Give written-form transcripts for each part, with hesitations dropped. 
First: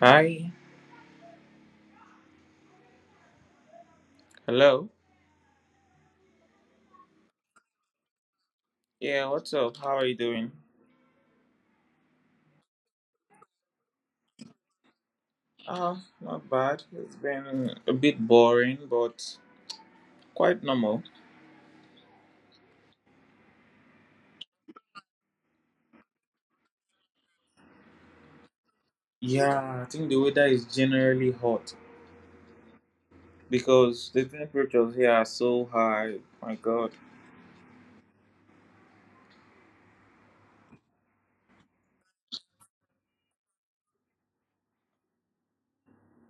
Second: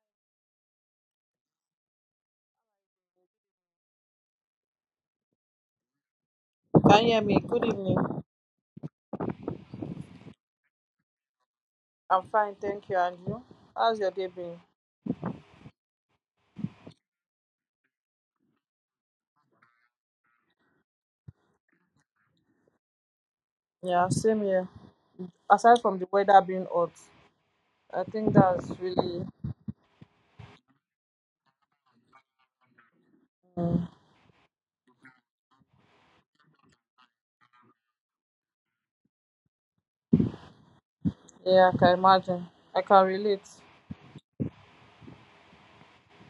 Hi. Hello. Can you hear me? Good evening. Yeah, what's up? How are you doing? I'm fine, thank you. And you? How's your day been? Ah, not bad. It's been a bit boring, but quite normal. Yeah, same here. Aside from the weather being hot, I think that's really. Yeah, I think the weather is generally hot Mm, because the temperatures here are so high. My God. yeah, I can imagine. I can relate.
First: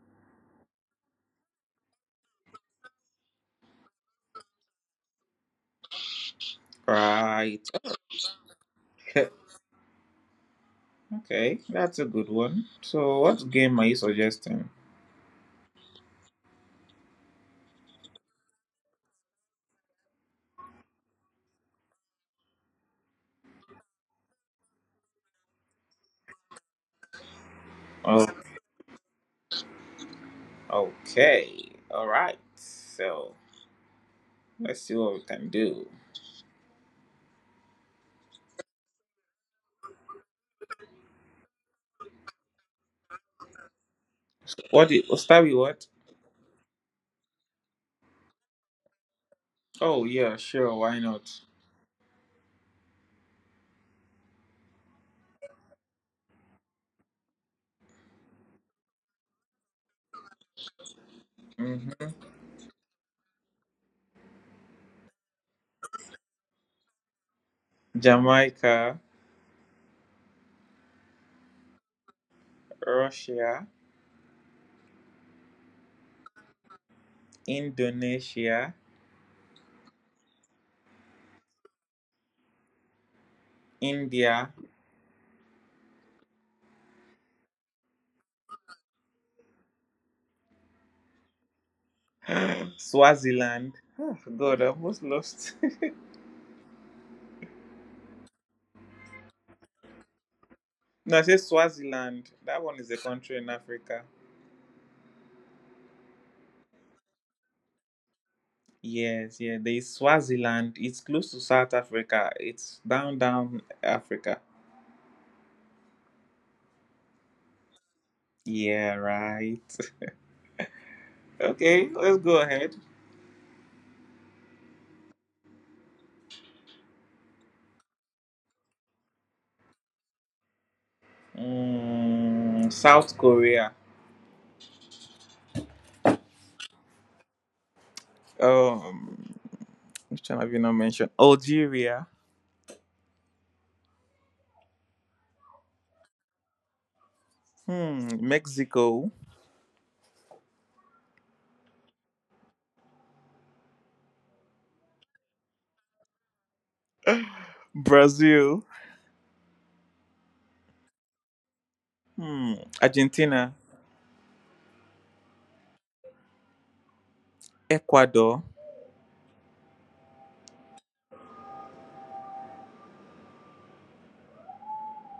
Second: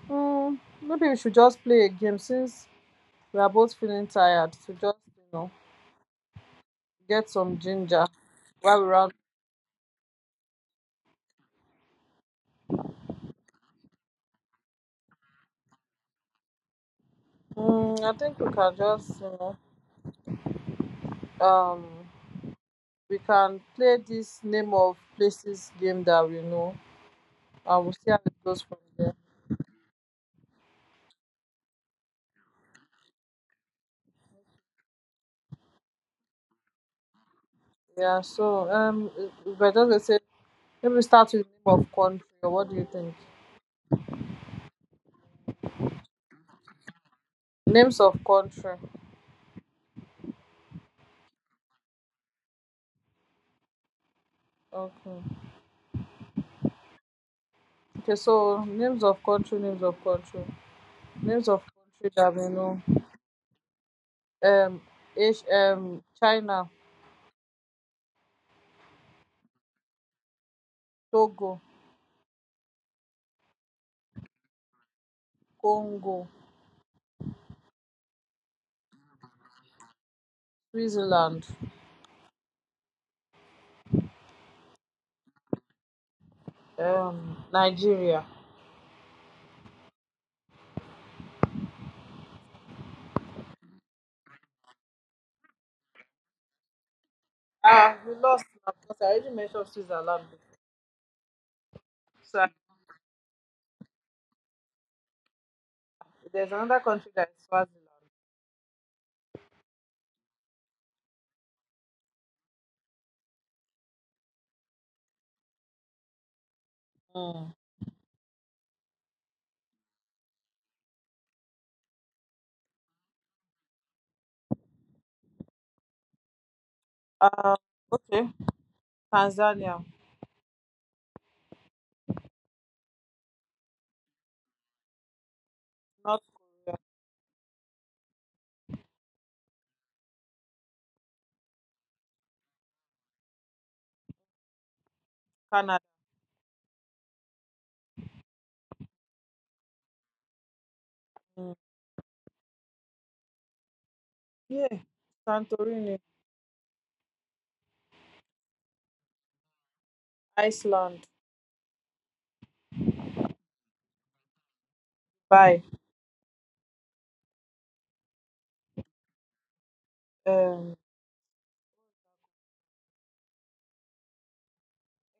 Maybe we should just play a game since we are both feeling tired. To just get some Right. ginger while we're out. Okay, that's a good one. So, what game are you suggesting? I think we can just um we can play this name of places game that we know, and we'll see how Oh, it goes from there. okay. All right. So, let's see what we can do. Yeah, so if I just say, let me start with name of country. Or what do you think? What? Start with what? Names of country. Oh, yeah, sure. Why not? Okay. Okay. So names of country. Names of country. Names of country hmm that we know. Um, H China, Jamaica, Togo, Russia, Congo, Indonesia, Switzerland, India, Nigeria. Swaziland. Oh, God, I almost lost. Ah, we lost now because I already mentioned Switzerland. No, I said Swaziland. So That one is a country in Africa. there's another country that is Swaziland. Yes, yeah, there is Swaziland. It's close to South Africa. It's down, down Africa. Mm. Yeah, right. Okay, let's go ahead. Um, okay. Tanzania, South Korea. North Korea, Um, which one have you not mentioned? Algeria. Canada. Hmm, Mexico. Yeah, Santorini, Brazil. Iceland, Hmm. Argentina, Dubai, Ecuador, um,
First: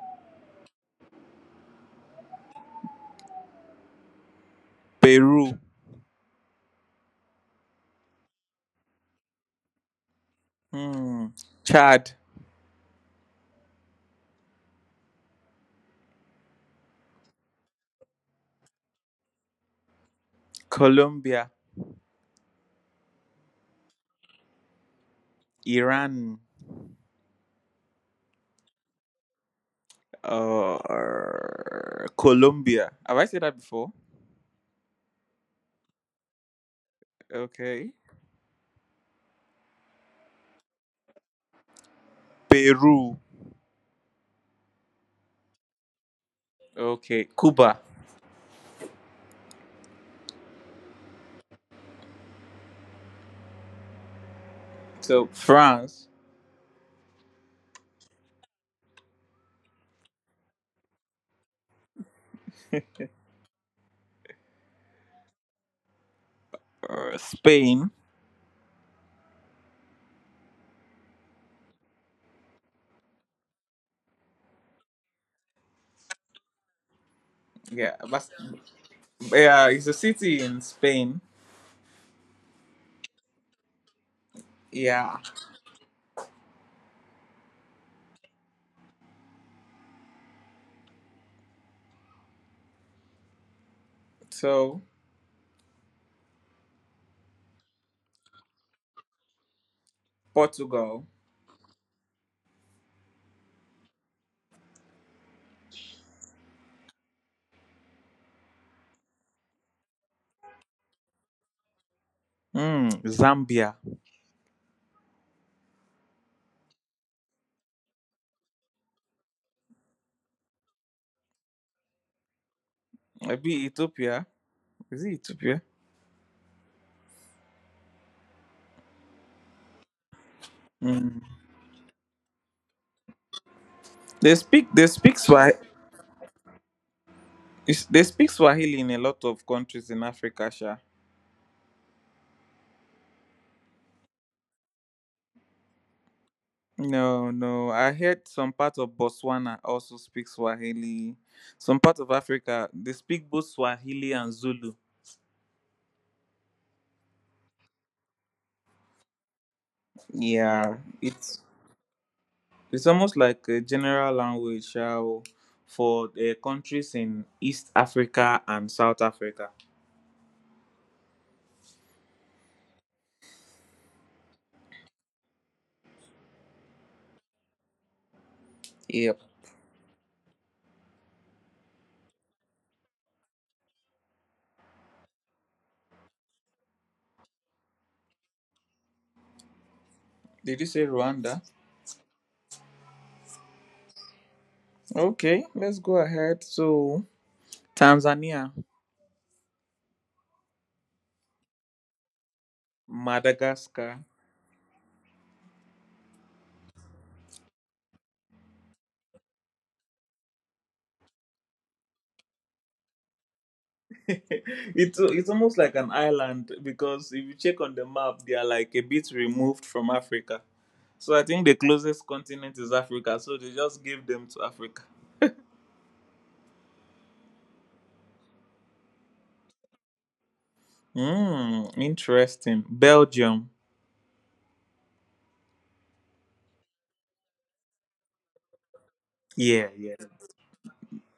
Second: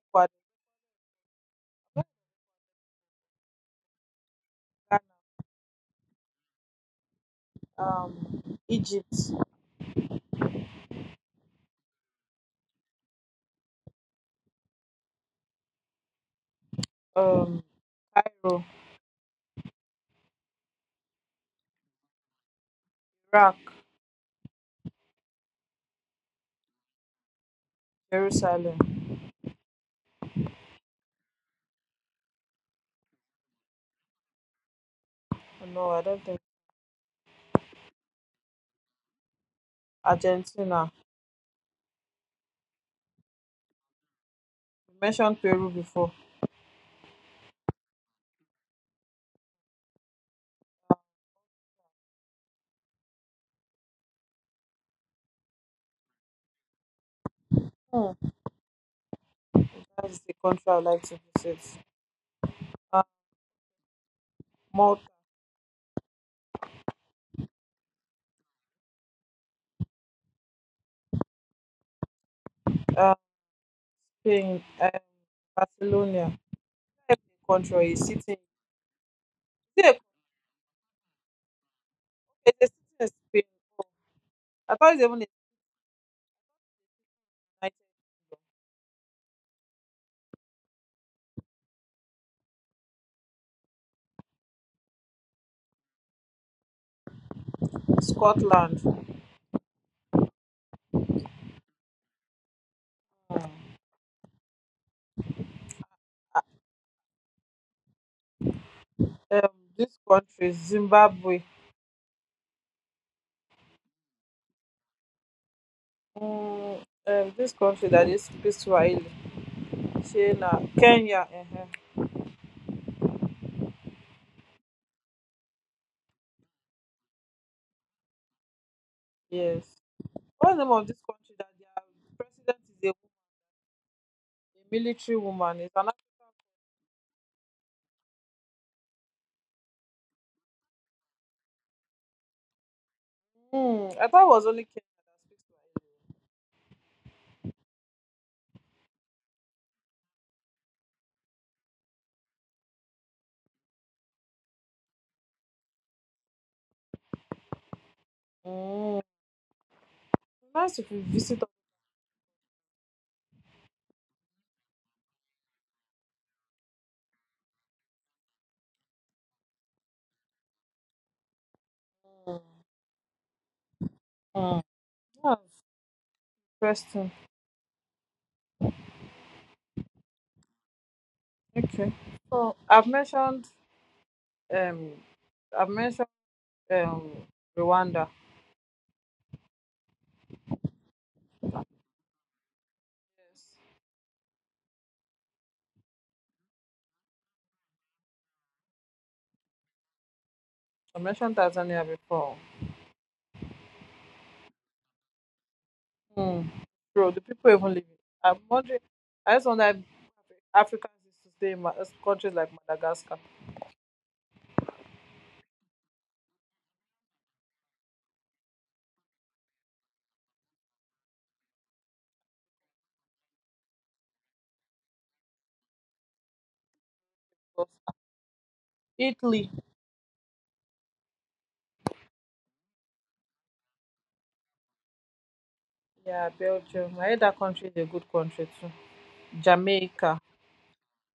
Ecuador, Ghana, Peru, Egypt, hmm. Chad, um, Cairo, Colombia, Iraq, Iran, Jerusalem. uh, Colombia. Have I said that before? Oh, no, I don't think Okay. Argentina. Peru. You mentioned Peru before. Okay. Cuba. So France, Hmm. That's the country I like to visit. Uh, Malta, Spain. uh, Spain, Barcelona. Not even a country or a Yeah, city. Yeah, it it's a a, city in Spain. it's a city in Spain? I thought it's Yeah. even a So Scotland, Portugal. um, these countries, Zimbabwe. Hmm. Zambia. Mm, this country that is they speak Swahili, say Kenya. Maybe Ethiopia. Is it Ethiopia? Yes. What's the name of this Hmm. country that their president is a woman, a They military speak Swahili. woman? Is another. They speak Swahili in a lot of countries in Africa, Sha. I thought it was only Kenya that speaks No, no. I heard some part of Botswana also speak Swahili. Some part of Africa they speak both Swahili and Zulu. Swahili. Mm. Nice Yeah, if you it's visit. it's almost like a general language, Sha, o, for the countries in East Africa and South Africa. Mm. Mm. Yeah, interesting. Yep. Okay. So I've mentioned um, I've mentioned um Rwanda. Did you say Rwanda? Yes. Okay, let's go ahead. So Tanzania, I mentioned Tanzania before. Madagascar, Hmm. Bro, the people even living. I'm wondering. I just wonder if Africans used to stay in countries like Madagascar, It's almost like an island because if you check on the map, they are like a bit removed from Africa. So I think the closest continent is Africa. So they just gave them to Africa. Italy, Hmm, interesting. Belgium. yeah, Belgium. I heard that country is a good country too. Yeah, yeah. Jamaica. Yeah,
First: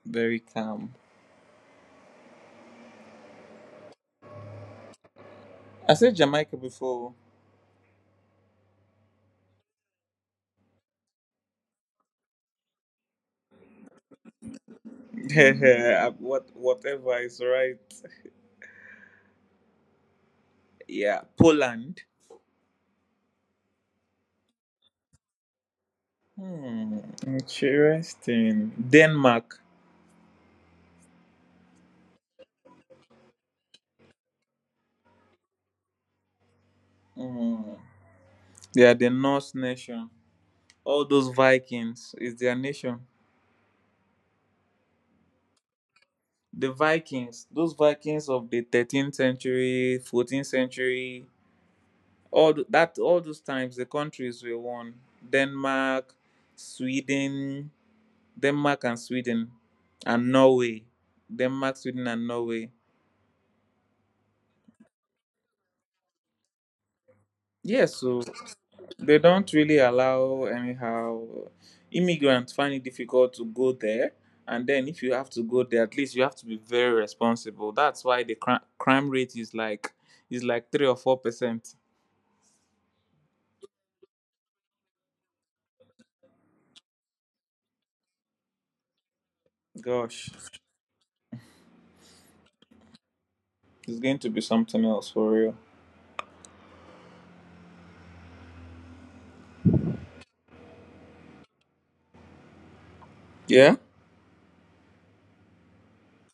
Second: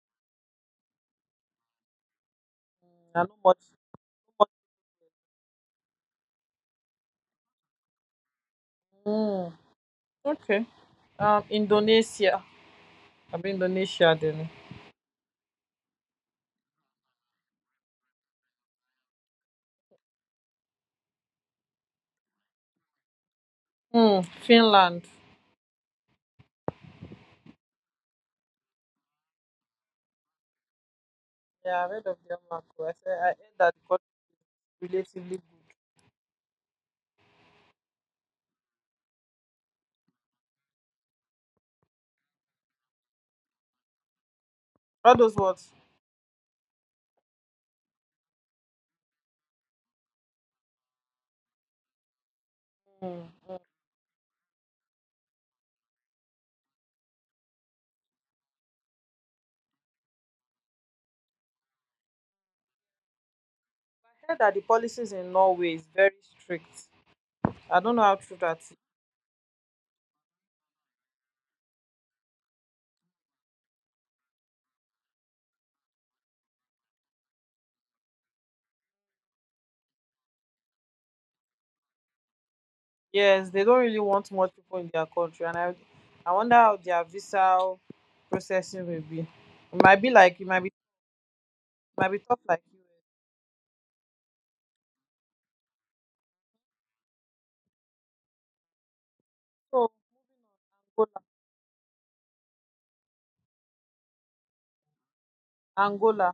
Very calm. not much. Not I said Jamaica before. much. Hmm. Okay. Indonesia. I mean Indonesia then. Whatever is right. Yeah. Poland. Hmm. Finland. Hmm. Interesting. Denmark. Yeah, I've heard of Denmark too. I said I heard that the country is relatively good. Hmm. They are the Norse nation. All those Vikings is their nation. All those words. The Vikings, those Vikings of the 13th century, 14th century, all that all Hmm. those Hmm. I times the countries were one. Denmark, Sweden, Denmark and Sweden and Norway. Denmark, Sweden and Norway. heard that the policies in Norway is very strict. I don't Yes, know how so true that. they don't really allow anyhow. Immigrants find it difficult to go there, and then if you have to go there, at least you have to be very responsible. That's why the crime rate is like 3 or 4%. Yes, they don't really want more people in their country, and I wonder how their visa processing will be. It might be Gosh, like it might be tough like you. it's going to be something else for real. So Angola, Yeah. Angola.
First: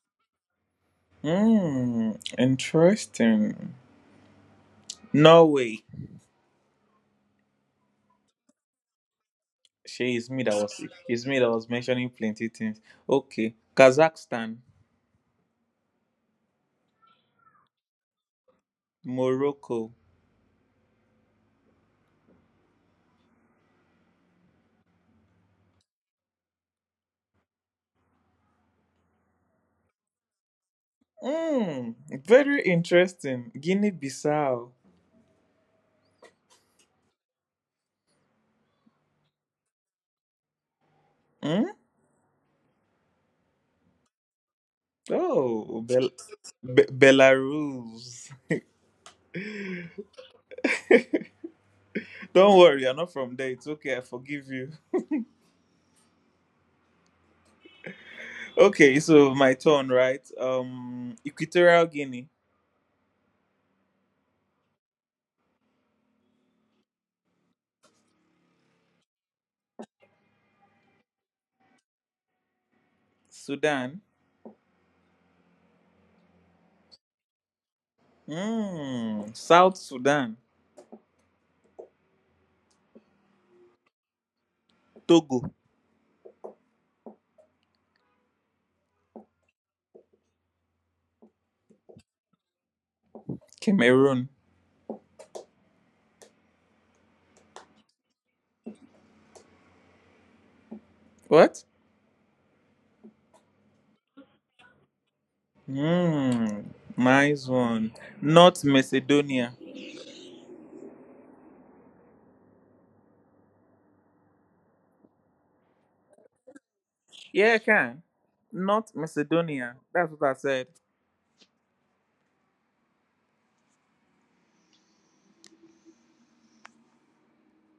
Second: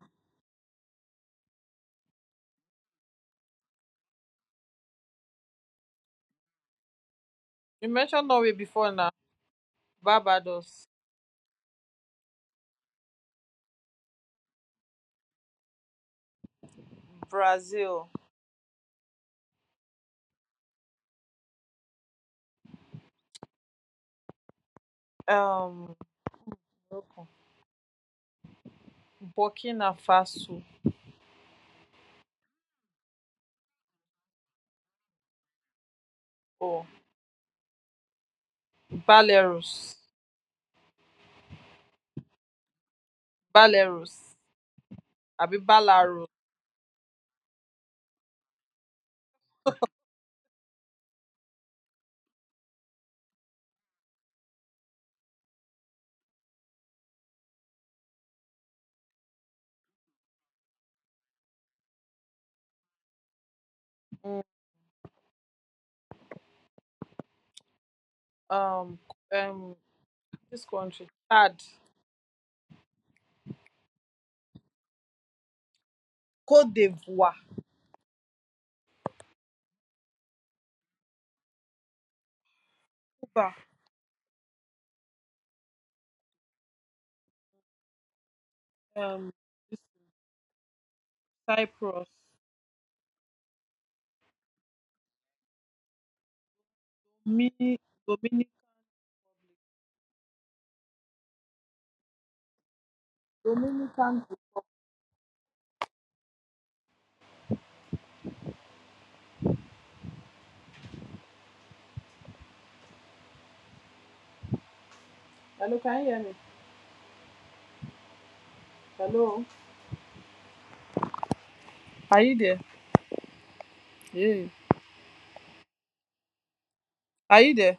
hmm Interesting. Norway. You mentioned Norway before now. she is me that was Barbados, it's me that was mentioning plenty things. Okay. Kazakhstan. Brazil, Morocco. um, Morocco, Burkina Faso, Mm, Very interesting. Guinea Bissau. oh, Belarus, Mm? Belarus, Abi Oh, Belarus, Belarus. Don't worry, you're not from there. It's okay. I forgive you. Okay, so my turn, right? Equatorial Guinea, mm, um, um, this country, Chad, Sudan, Cote d'Ivoire, South Sudan, Cuba, Togo, um, Cyprus. Cameroon. Me, Dominic What? Dominican. Mm, Nice one. North Macedonia. Hello, can you hear me? Yeah, I can. North Hello. Macedonia. That's what I said. Are you there? Yeah. Are you there?